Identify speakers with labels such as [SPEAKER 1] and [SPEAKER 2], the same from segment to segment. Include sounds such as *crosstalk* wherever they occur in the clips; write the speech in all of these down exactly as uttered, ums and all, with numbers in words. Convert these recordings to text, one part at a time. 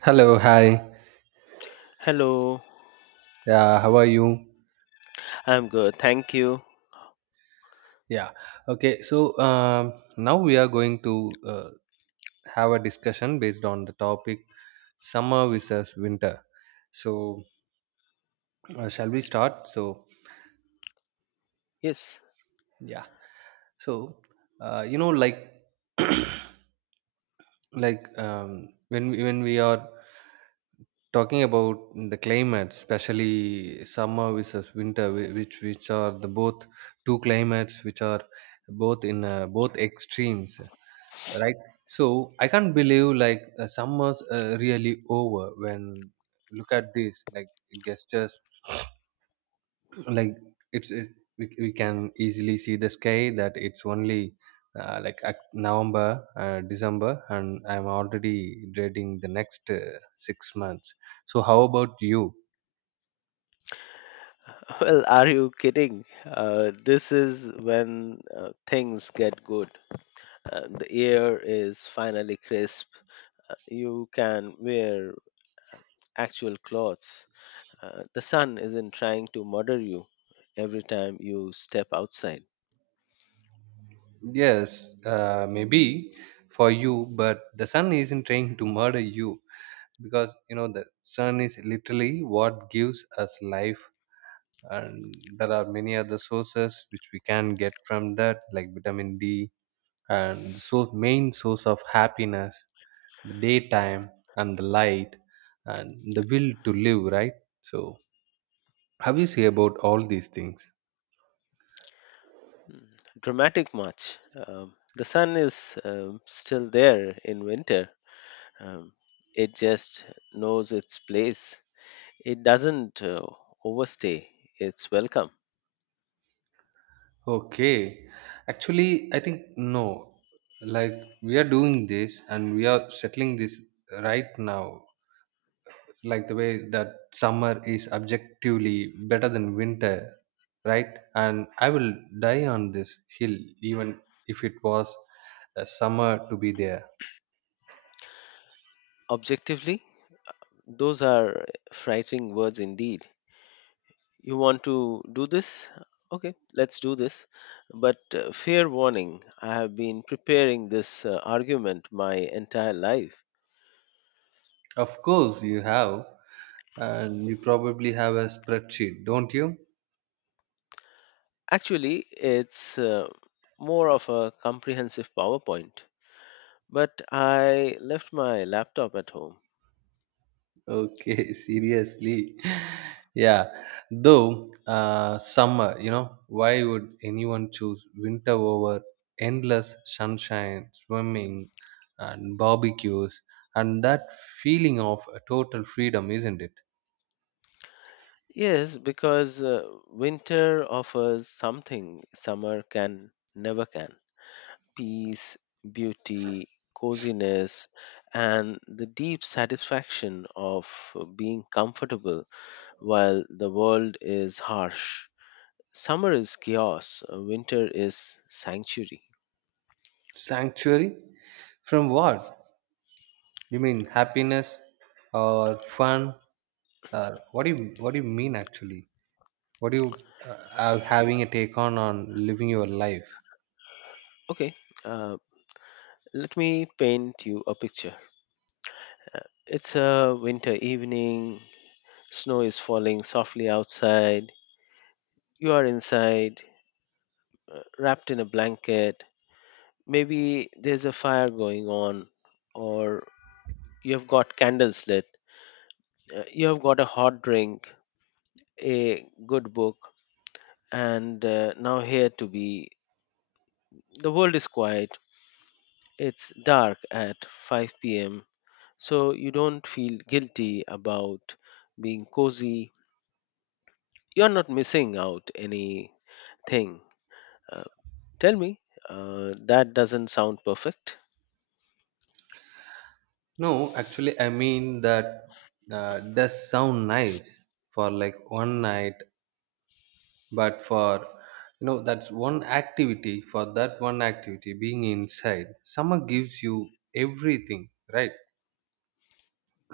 [SPEAKER 1] Hello, hi.
[SPEAKER 2] Hello,
[SPEAKER 1] Yeah, how are you?
[SPEAKER 2] I'm good. Thank you.
[SPEAKER 1] Yeah. Okay. So um, now we are going to uh, have a discussion based on the topic summer versus winter. So uh, shall we start? So
[SPEAKER 2] Yes.
[SPEAKER 1] yeah. So uh, you know, like like um, when we- when we are talking about the climate, especially summer versus winter, whi- which which are the both two climates which are both in uh, both extremes, right. So I can't believe, like, uh, summer's uh, really over when look at this, like it just *sniffs* like it's it, we, we can easily see the sky that it's only uh, like Oc- november uh, december and I'm already dreading the next uh, six months. So how about you?
[SPEAKER 2] *laughs* Well, are you kidding? Uh, this is when uh, things get good. Uh, the air is finally crisp. Uh, you can wear actual clothes. Uh, the sun isn't trying to murder you every time you step outside.
[SPEAKER 1] Yes, uh, maybe for you, but the sun isn't trying to murder you because you know the sun is literally what gives us life, and there are many other sources which we can get from that, like vitamin D, and so main source of happiness, the daytime, and the light, and the will to live, right? So how you say about all these things?
[SPEAKER 2] Mm, Dramatic much. Um, the sun is um, still there in winter. Um, it just knows its place. It doesn't uh, overstay its welcome.
[SPEAKER 1] Okay, actually I think no. Like, we are doing this, and we are settling this right now, like the way that summer is objectively better than winter, right? And I will die on this hill, even if it was a summer to be there.
[SPEAKER 2] Objectively, those are frightening words indeed. You want to do this? Okay, let's do this. But uh, fair warning, I have been preparing this uh, argument my entire life.
[SPEAKER 1] Of course you have, and you probably have a spreadsheet, don't you?
[SPEAKER 2] Actually, it's uh, more of a comprehensive PowerPoint. But I left my laptop at home.
[SPEAKER 1] Okay, *laughs* seriously. Yeah, though uh, summer, you know, why would anyone choose winter over endless sunshine, swimming, and barbecues, and that feeling of a total freedom, isn't it?
[SPEAKER 2] Yes, because uh, winter offers something summer can never can. Peace, beauty, coziness, and the deep satisfaction of being comfortable while the world is harsh. Summer is chaos, uh, winter is sanctuary.
[SPEAKER 1] Sanctuary from what? You mean happiness or fun? Or what do you what do you mean, actually? What do you uh, are having a take on on living your life?
[SPEAKER 2] Okay, uh, let me paint you a picture. Uh, It's a winter evening, snow is falling softly outside, you are inside, uh, wrapped in a blanket. Maybe there's a fire going on, or you've got candles lit, uh, you've got a hot drink, a good book, and uh, now here to be. The world is quiet, it's dark at five p m, so you don't feel guilty about being cozy. You're not missing out anything. Uh, Tell me, uh, that doesn't sound perfect,
[SPEAKER 1] No, actually, I mean that uh, does sound nice for like one night, but for you know, that's one activity. For that one activity, being inside, summer gives you everything, right?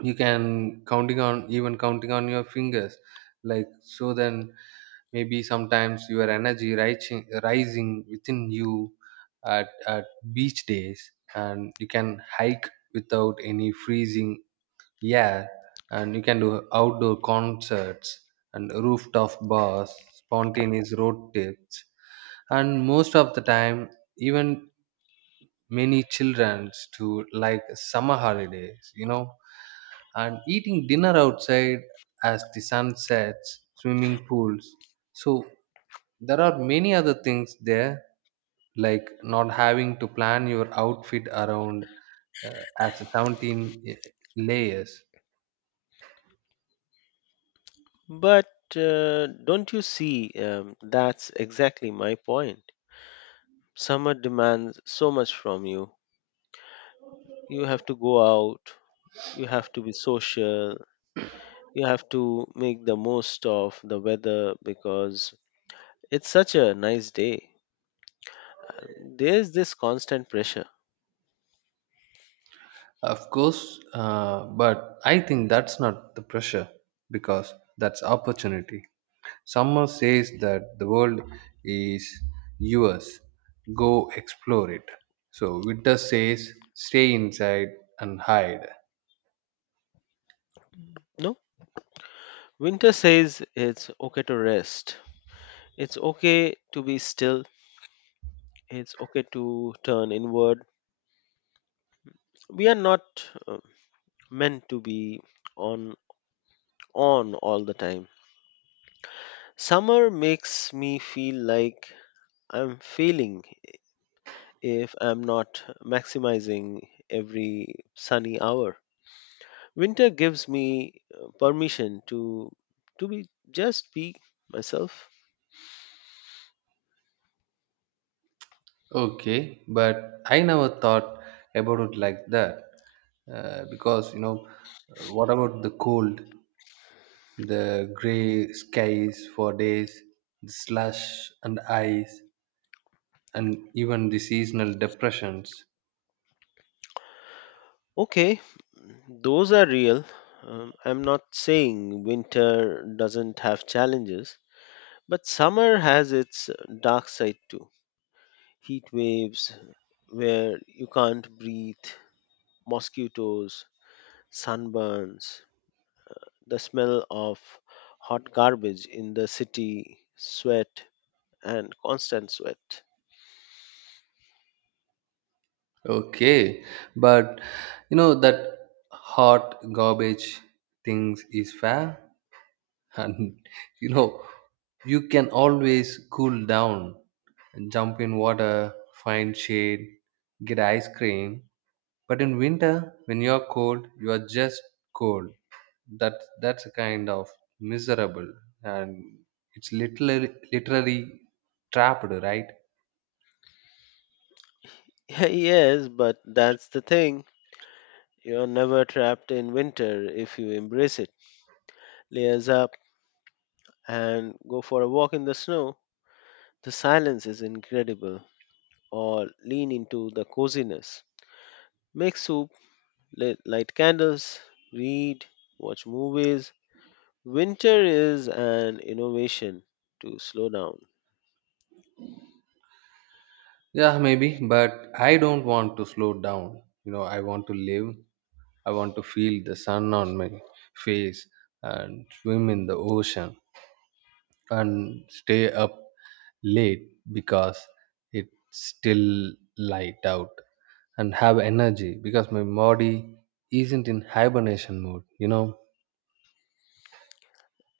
[SPEAKER 1] You can counting on even counting on your fingers, like so. Then maybe sometimes your energy rising rising within you at at beach days, and you can hike without any freezing. Yeah, and you can do outdoor concerts and rooftop bars, spontaneous road trips, and most of the time, even many childrens to like summer holidays, you know, and eating dinner outside as the sun sets, swimming pools. So there are many other things there, like not having to plan your outfit around uh, as a seventeen eh, layers.
[SPEAKER 2] but uh, don't you see um, that's exactly my point? Summer demands so much from you. You have to go out, you have to be social, you have to make the most of the weather because it's such a nice day. And there's this constant pressure.
[SPEAKER 1] Of course, uh, but I think that's not the pressure, because that's opportunity. Someone says that the world is yours, go explore it. So winter says stay inside and hide.
[SPEAKER 2] No, winter says it's okay to rest, it's okay to be still, it's okay to turn inward. We are not uh, meant to be on on all the time. Summer makes me feel like I'm failing if I'm not maximizing every sunny hour. Winter gives me uh, permission to to be just be myself.
[SPEAKER 1] Okay, but I never thought about it like that, uh, because you know, what about the cold, the gray skies for days, the slush and ice? And even the seasonal depressions.
[SPEAKER 2] Okay, those are real. Um, I'm not saying winter doesn't have challenges, but summer has its dark side too. Heat waves where you can't breathe, mosquitoes, sunburns, the smell of hot garbage in the city, sweat, and constant sweat.
[SPEAKER 1] Okay, but you know that hot garbage things is fair, and *laughs* you know you can always cool down, jump in water, find shade, get ice cream. But in winter, when you're cold, you are just cold. That that's a kind of miserable, and it's literally literally trapped, right?
[SPEAKER 2] *laughs* Yes, but that's the thing. You're never trapped in winter if you embrace it. Layers up and go for a walk in the snow. The silence is incredible. Or lean into the coziness. Make soup, li- light candles, read, watch movies. Winter is an innovation to slow down.
[SPEAKER 1] Yeah, maybe, but I don't want to slow down. You know, I want to live. I want to feel the sun on my face and swim in the ocean and stay up late because it's still light out, and have energy because my body isn't in hibernation mode, you know.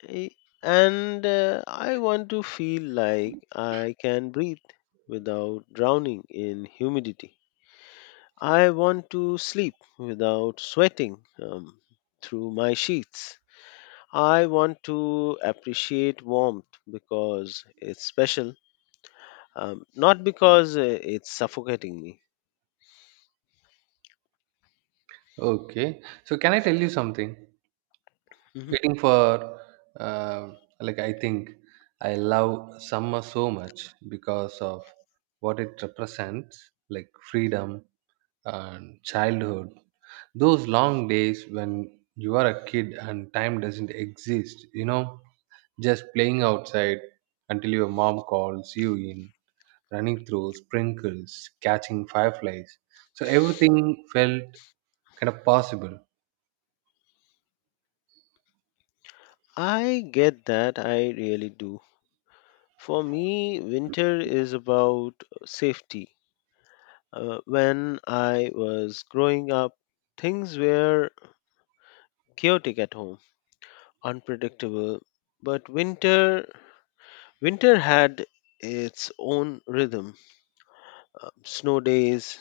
[SPEAKER 2] I- And uh, I want to feel like I can breathe without drowning in humidity. I want to sleep without sweating um, through my sheets. I want to appreciate warmth because it's special, um, not because uh, it's suffocating me.
[SPEAKER 1] Okay, so can I tell you something?
[SPEAKER 2] Mhm.
[SPEAKER 1] Waiting for uh, like, I think I love summer so much because of what it represents, like freedom and childhood, those long days when you are a kid and time doesn't exist you know just playing outside until your mom calls you in, running through sprinkles, catching fireflies, so everything felt kind of possible.
[SPEAKER 2] I get that, I really do. For me, winter is about safety. Uh, when I was growing up, things were chaotic at home, unpredictable, but winter winter had its own rhythm. Uh, snow days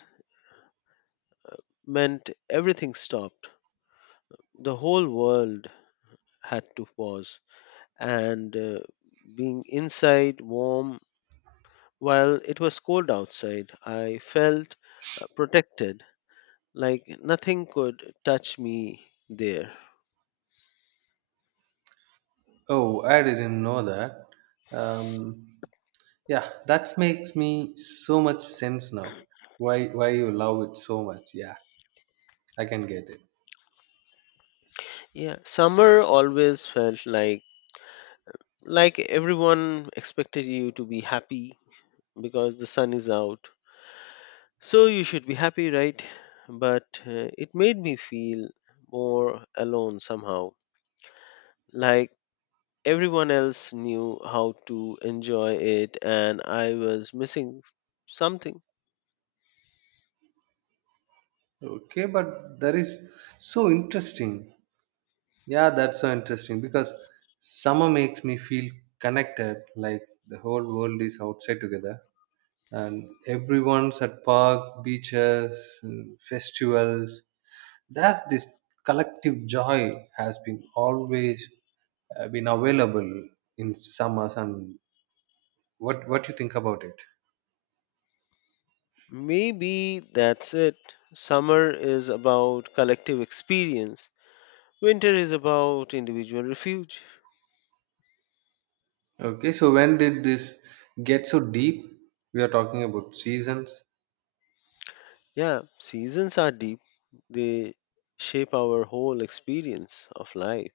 [SPEAKER 2] meant everything stopped. The whole world had to pause and uh, being inside warm while it was cold outside, I felt uh, protected like nothing could touch me there.
[SPEAKER 1] Oh, I didn't know that. um, yeah, that makes me so much sense now, why why you love it so much. Yeah, I can get it.
[SPEAKER 2] Yeah, summer always felt like like everyone expected you to be happy because the sun is out. So you should be happy, right? But uh, it made me feel more alone somehow. Like everyone else knew how to enjoy it and I was missing something.
[SPEAKER 1] Okay, but that is so interesting. Yeah, that's so interesting, because summer makes me feel connected, like the whole world is outside together, and everyone's at park beaches and festivals. That's this collective joy has been always uh, been available in summers. And what what do you think about it?
[SPEAKER 2] Maybe that's it. Summer is about collective experience. Winter is about individual refuge.
[SPEAKER 1] Okay, so when did this get so deep? We are talking about seasons.
[SPEAKER 2] Yeah, seasons are deep. They shape our whole experience of life.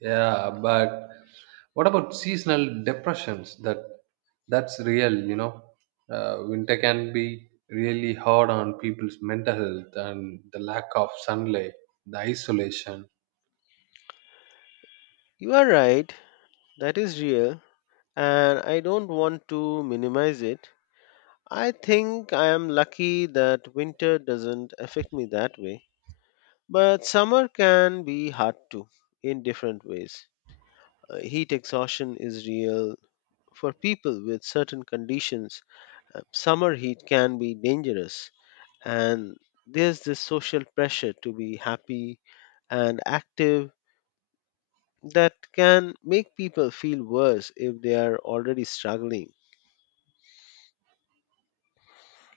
[SPEAKER 1] Yeah, but what about seasonal depressions? That that's real, you know. Uh, winter can be really hard on people's mental health, and the lack of sunlight, the isolation.
[SPEAKER 2] You are right. That is real. And I don't want to minimize it. I think I am lucky that winter doesn't affect me that way. But summer can be hard too, in different ways. Uh, heat exhaustion is real. For people with certain conditions, uh, summer heat can be dangerous. And there's this social pressure to be happy and active that can make people feel worse if they are already struggling.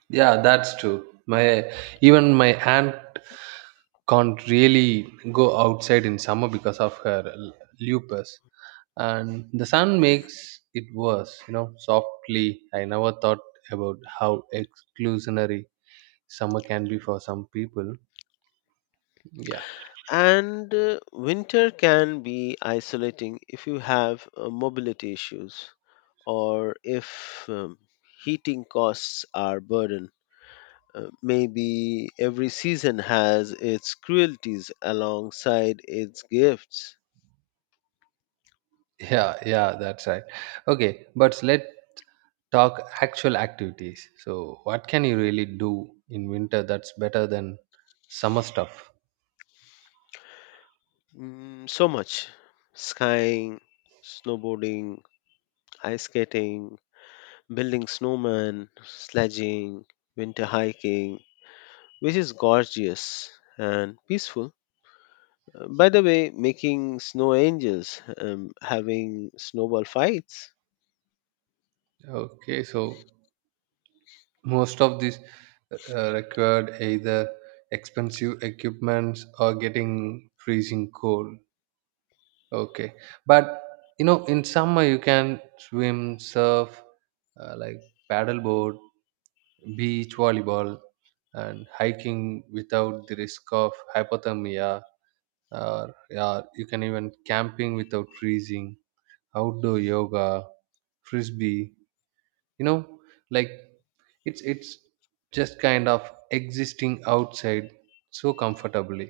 [SPEAKER 1] Yeah, that's true. My even my aunt can't really go outside in summer because of her l- lupus and the sun makes it worse, you know softly I never thought about how exclusionary summer can be for some people. Yeah.
[SPEAKER 2] And uh, winter can be isolating if you have uh, mobility issues or if um, heating costs are burden. Uh, maybe every season has its cruelties alongside its gifts.
[SPEAKER 1] *laughs* Yeah, yeah, that's right. Okay, but let talk actual activities. So what can you really do in winter that's better than summer stuff?
[SPEAKER 2] Mm, so much skiing, snowboarding, ice skating, building snowmen, sledging, winter hiking, which is gorgeous and peaceful. Uh, By the way, making snow angels, um, having snowball fights,
[SPEAKER 1] Okay, so most of these uh, uh, required either expensive equipments or getting freezing cold. Okay, but you know in summer you can swim, surf, uh, like paddleboard, beach volleyball, and hiking without the risk of hypothermia. Or yeah, you can even camping without freezing, outdoor yoga, frisbee, you know like, It's it's just kind of existing outside so comfortably.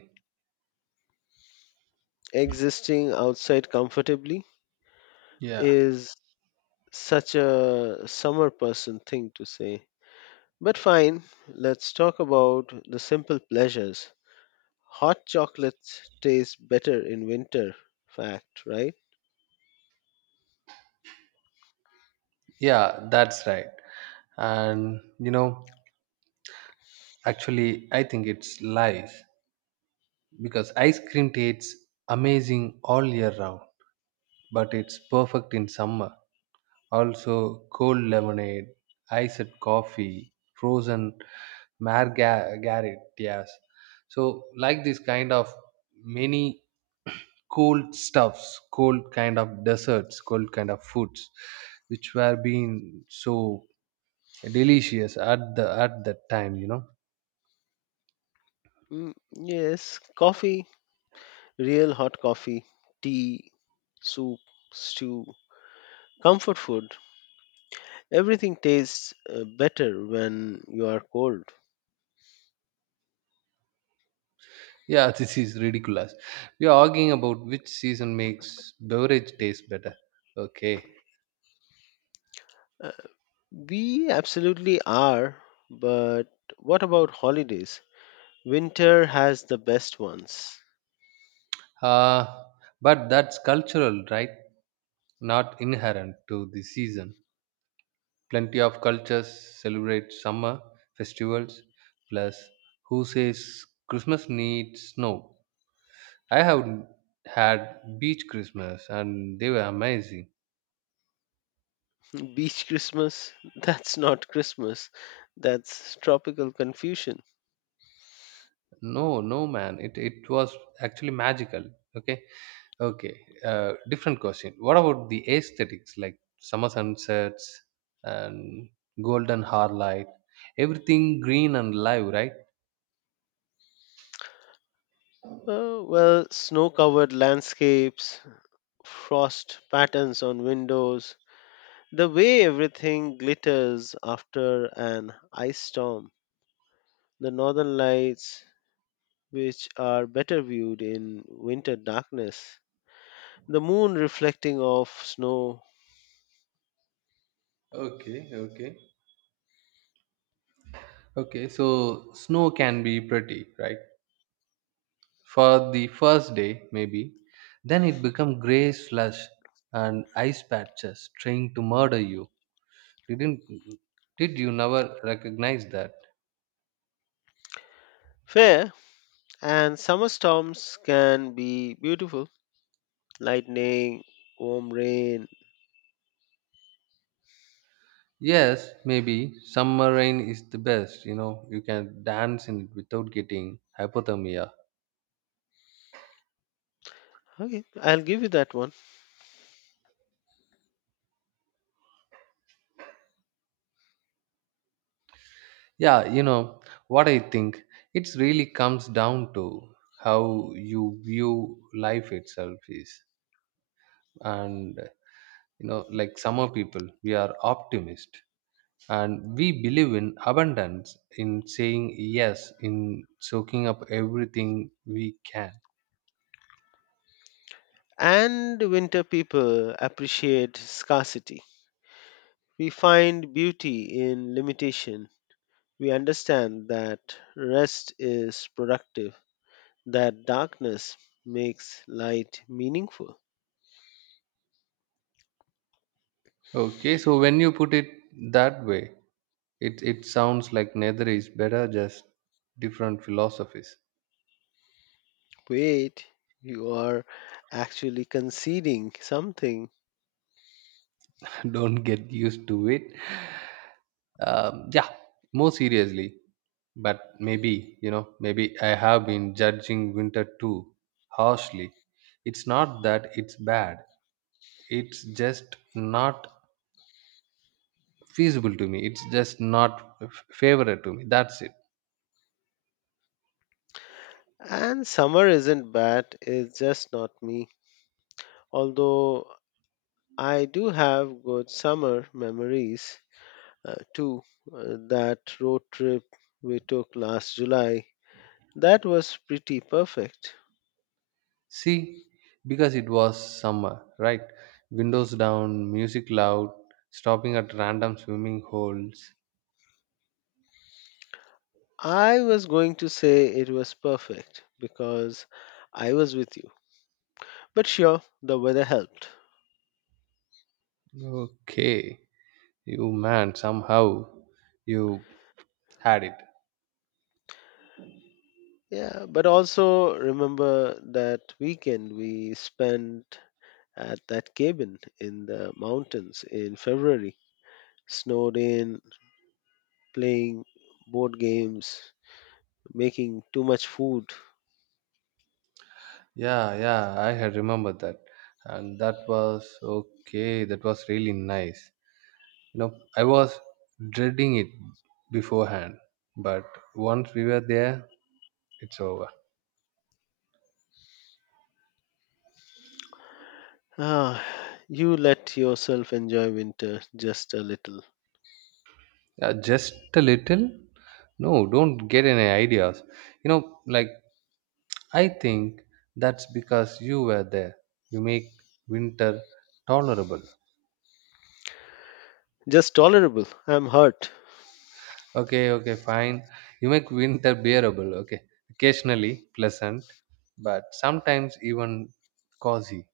[SPEAKER 2] existing outside comfortably
[SPEAKER 1] Yeah.
[SPEAKER 2] is such a summer person thing to say. But fine, let's talk about the simple pleasures. Hot chocolates taste better in winter, fact, right?
[SPEAKER 1] Yeah, that's right. And you know, actually, I think it's life because ice cream tastes amazing all year round, but it's perfect in summer. Also, cold lemonade, iced coffee, frozen margaritas. So, like, this kind of many cold stuffs, cold kind of desserts, cold kind of foods, which were being so delicious at the at that time. You know,
[SPEAKER 2] Mm, yes, coffee. Real hot coffee, tea, soup, stew, comfort food, everything tastes uh, better when you are cold.
[SPEAKER 1] yeah, this is ridiculous. We are arguing about which season makes beverage taste better. Okay,
[SPEAKER 2] Uh, we absolutely are, but what about holidays? Winter has the best ones.
[SPEAKER 1] uh, but that's cultural, right? Not inherent to the season. Plenty of cultures celebrate summer festivals. Plus, who says Christmas needs snow? I have had beach Christmas and they were amazing.
[SPEAKER 2] Beach Christmas? *laughs* That's not Christmas. That's tropical confusion.
[SPEAKER 1] No, no man, it it was actually magical. Okay, okay. Uh, different question. What about the aesthetics, like summer sunsets and golden light? Everything green and live, right?
[SPEAKER 2] Uh, well, snow covered landscapes, frost patterns on windows, the way everything glitters after an ice storm, the northern lights, which are better viewed in winter darkness, the moon reflecting off snow.
[SPEAKER 1] Okay, okay, okay. So snow can be pretty, right? For the first day, maybe. Then it become gray slush and ice patches trying to murder you. Didn't did you never recognize that?
[SPEAKER 2] Fair, and summer storms can be beautiful, lightning, warm rain.
[SPEAKER 1] Yes, maybe summer rain is the best, you know. You can dance in it without getting hypothermia.
[SPEAKER 2] Okay, I'll give you that one.
[SPEAKER 1] Yeah, you know what I think? It really comes down to how you view life itself is. And you know, like summer people, we are optimist, and we believe in abundance, in saying yes, in soaking up everything we can.
[SPEAKER 2] And winter people appreciate scarcity. We find beauty in limitation. We understand that rest is productive. That darkness makes light meaningful.
[SPEAKER 1] Okay, so when you put it that way, it it sounds like neither is better, just different philosophies.
[SPEAKER 2] Wait, you are actually conceding something.
[SPEAKER 1] *laughs* Don't get used to it. Um, yeah, more seriously, but maybe, you know, maybe I have been judging winter too harshly. It's not that it's bad. It's just not feasible to me. It's just not f- favorite to me. That's it.
[SPEAKER 2] And summer isn't bad, it's just not me. Although I do have good summer memories uh, too. Uh, that road trip we took last July, that was pretty perfect.
[SPEAKER 1] See, because it was summer, right? Windows down, music loud, stopping at random swimming holes.
[SPEAKER 2] I was going to say it was perfect because I was with you. But sure, the weather helped.
[SPEAKER 1] Okay, you man, somehow you had it.
[SPEAKER 2] Yeah, but also remember that weekend we spent at that cabin in the mountains in February, snowed in, playing board games, making too much food.
[SPEAKER 1] Yeah, yeah, I had remembered that. And that was okay, that was really nice. You know, I was dreading it beforehand, but once we were there, it's over.
[SPEAKER 2] Ah, you let yourself enjoy winter just a little.
[SPEAKER 1] Yeah, just a little. No, don't get any ideas. You know, like I think that's because you were there. You make winter tolerable.
[SPEAKER 2] Just tolerable. I'm hurt.
[SPEAKER 1] Okay, okay, fine. You make winter bearable. Okay. Occasionally pleasant, but sometimes even cozy.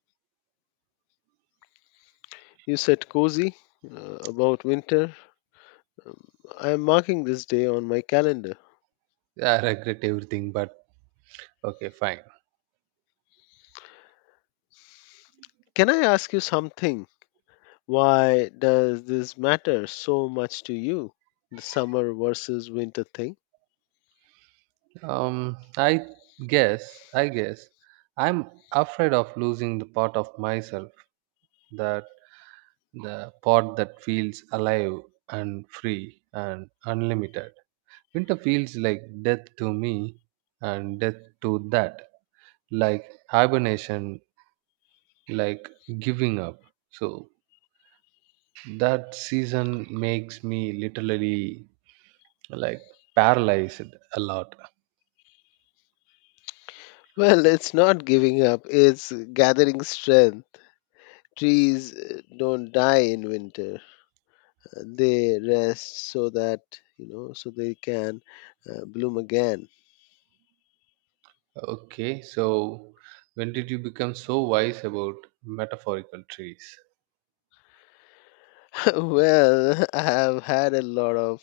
[SPEAKER 2] You said cozy uh, about winter. Um, I'm marking this day on my calendar.
[SPEAKER 1] I regret everything, but okay, fine.
[SPEAKER 2] Can I ask you something? Why does this matter so much to you? The summer versus winter thing? *laughs*
[SPEAKER 1] Um, I guess, I guess, I'm afraid of losing the part of myself that the part that feels alive and free and unlimited. Winter feels like death to me and death to that, like hibernation, like giving up. So that season makes me literally like paralyzed a lot.
[SPEAKER 2] Well, it's not giving up, it's gathering strength. Trees uh, don't die in winter. Uh, They rest so that, you know, so they can uh, bloom again.
[SPEAKER 1] Okay, so when did you become so wise about metaphorical trees?
[SPEAKER 2] *laughs* Well, I have had a lot of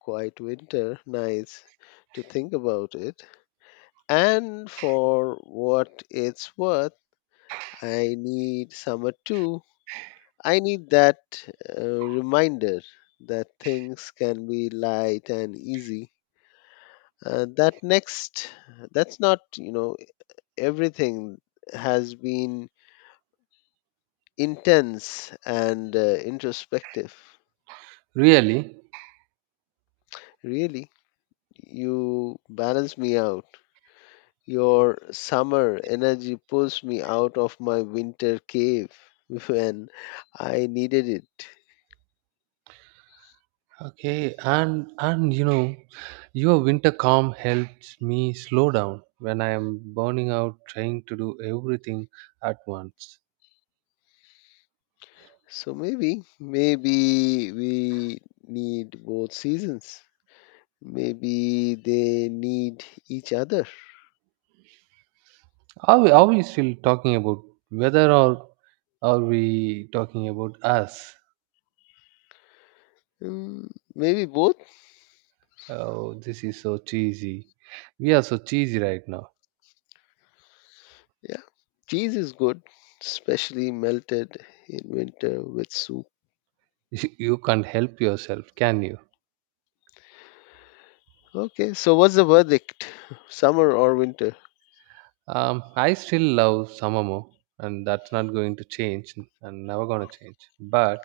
[SPEAKER 2] quiet winter nights to think about it. And for what it's worth, I need summer too. I need that uh, reminder that things can be light and easy. Uh, that next, that's not, you know, everything has been intense and uh, introspective.
[SPEAKER 1] Really?
[SPEAKER 2] Really, you balance me out. Your summer energy pulls me out of my winter cave *laughs* when I needed it.
[SPEAKER 1] Okay, and and you know, your winter calm helps me slow down when I am burning out trying to do everything at once.
[SPEAKER 2] So maybe, maybe we need both seasons. Maybe they need each other.
[SPEAKER 1] Are we, are we still talking about weather, or are we talking about us?
[SPEAKER 2] Mm, maybe both.
[SPEAKER 1] Oh, this is so cheesy. We are so cheesy right now.
[SPEAKER 2] Yeah. Cheese is good, especially melted in winter with soup.
[SPEAKER 1] *laughs* You can't help yourself, can you?
[SPEAKER 2] Okay, so what's the verdict? *laughs* Summer or winter?
[SPEAKER 1] Um, I still love summer more, and that's not going to change and never gonna change. But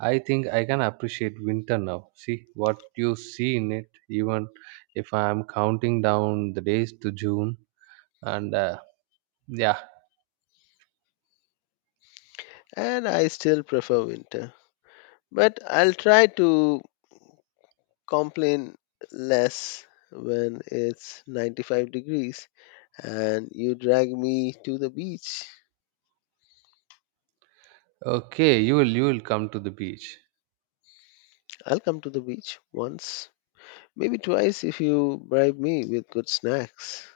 [SPEAKER 1] I think I can appreciate winter now. See what you see in it, even if I'm counting down the days to June. And uh, yeah,
[SPEAKER 2] And I still prefer winter. But I'll try to complain less when it's ninety-five degrees and you drag me to the beach.
[SPEAKER 1] okay, you will you will come to the beach.
[SPEAKER 2] I'll come to the beach once, maybe twice if you bribe me with good snacks.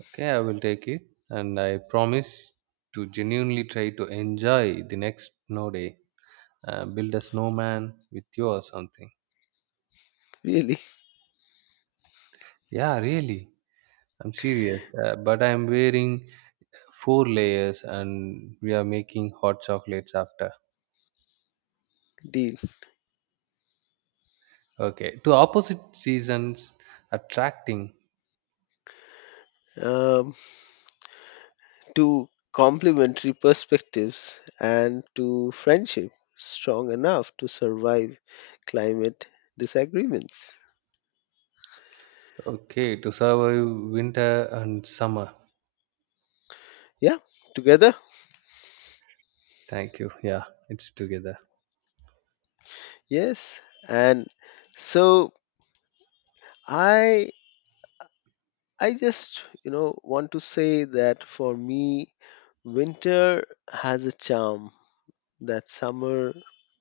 [SPEAKER 1] Okay, I will take it, and I promise to genuinely try to enjoy the next snow day. Uh, build a snowman with you or something.
[SPEAKER 2] Really,
[SPEAKER 1] Yeah, really, I'm serious. Uh, but I'm wearing four layers, and we are making hot chocolates after.
[SPEAKER 2] *laughs* deal.
[SPEAKER 1] Okay, to opposite seasons attracting.
[SPEAKER 2] Um, to complementary perspectives and to friendship strong enough to survive climate disagreements.
[SPEAKER 1] Okay, to survive winter and summer.
[SPEAKER 2] Yeah, together.
[SPEAKER 1] Thank you. Yeah, it's together.
[SPEAKER 2] Yes. And so I I just, you know, want to say that for me winter has a charm that summer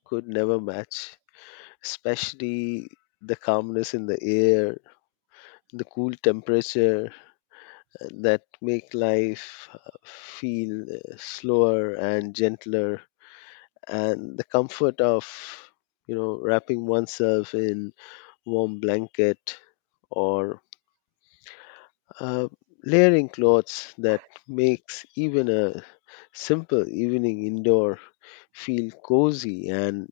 [SPEAKER 2] could never match, especially the calmness in the air, the cool temperature that make life uh, feel uh, slower and gentler and the comfort of you know wrapping oneself in warm blanket or uh, layering clothes that makes even a simple evening indoor feel cozy and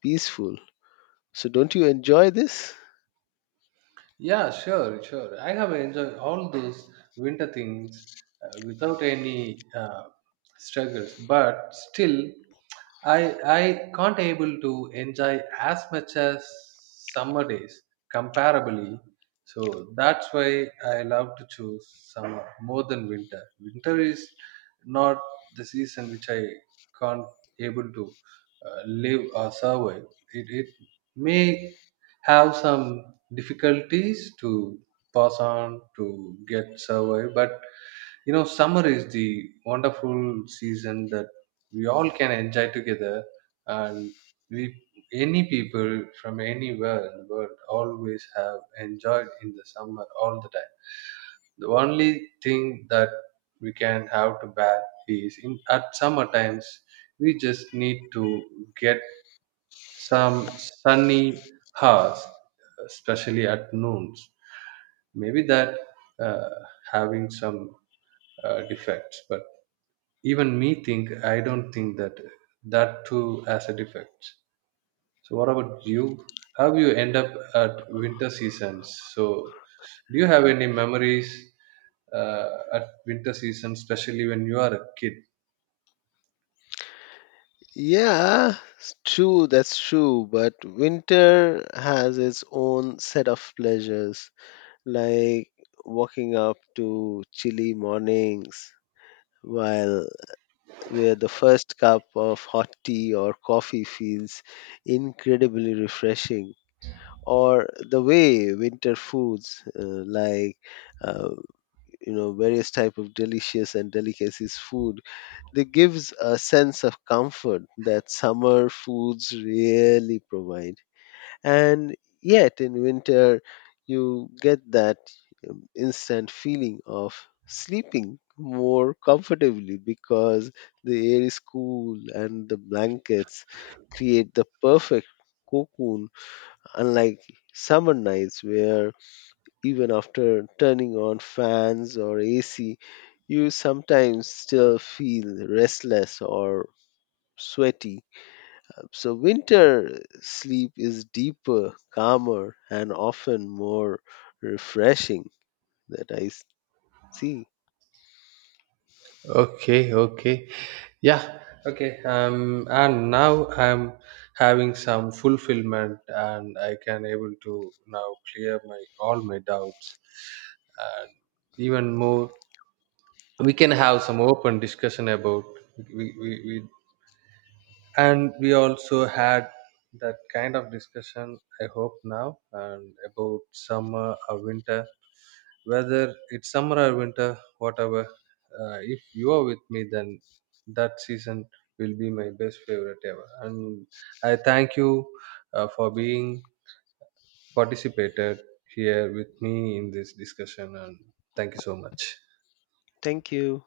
[SPEAKER 2] peaceful so don't you enjoy this.
[SPEAKER 1] Yeah, sure, sure. I have enjoyed all those winter things uh, without any uh, struggles, but still, I I can't able to enjoy as much as summer days comparably. So that's why I love to choose summer more than winter. Winter is not the season which I can't able to uh, live or survive. It it may have some difficulties to pass on to get survive, but you know summer is the wonderful season that we all can enjoy together, and we any people from anywhere in the world always have enjoyed in the summer all the time. The only thing that we can have to bear is in at summer times. We just need to get some sunny hours, especially at noons. Maybe that uh, having some uh, defects, but even me think I don't think that that too as a defect. So what about you? How you end up at winter seasons? So do you have any memories uh, at winter season, especially when you are a kid?
[SPEAKER 2] Yeah, it's true, that's true. But winter has its own set of pleasures. Like walking up to chilly mornings while where the first cup of hot tea or coffee feels incredibly refreshing or the way winter foods uh, like uh, you know various type of delicious and delicacies food they gives a sense of comfort that summer foods really provide. And yet, in winter, you get that um, instant feeling of sleeping more comfortably because the air is cool and the blankets create the perfect cocoon, unlike summer nights where even after turning on fans or A C, you sometimes still feel restless or sweaty. So, winter sleep is deeper, calmer, and often more refreshing that I s- see.
[SPEAKER 1] Okay, okay. Yeah, okay. Um, and now I'm having some fulfillment, and I can able to now clear my all my doubts, and even more we can have some open discussion about we, we, we and we also had that kind of discussion. I hope now, and about summer or winter, whether it's summer or winter, whatever, uh, if you are with me, then that season will be my best favorite ever. And I thank you uh, for being participated here with me in this discussion, and thank you so much.
[SPEAKER 2] Thank you.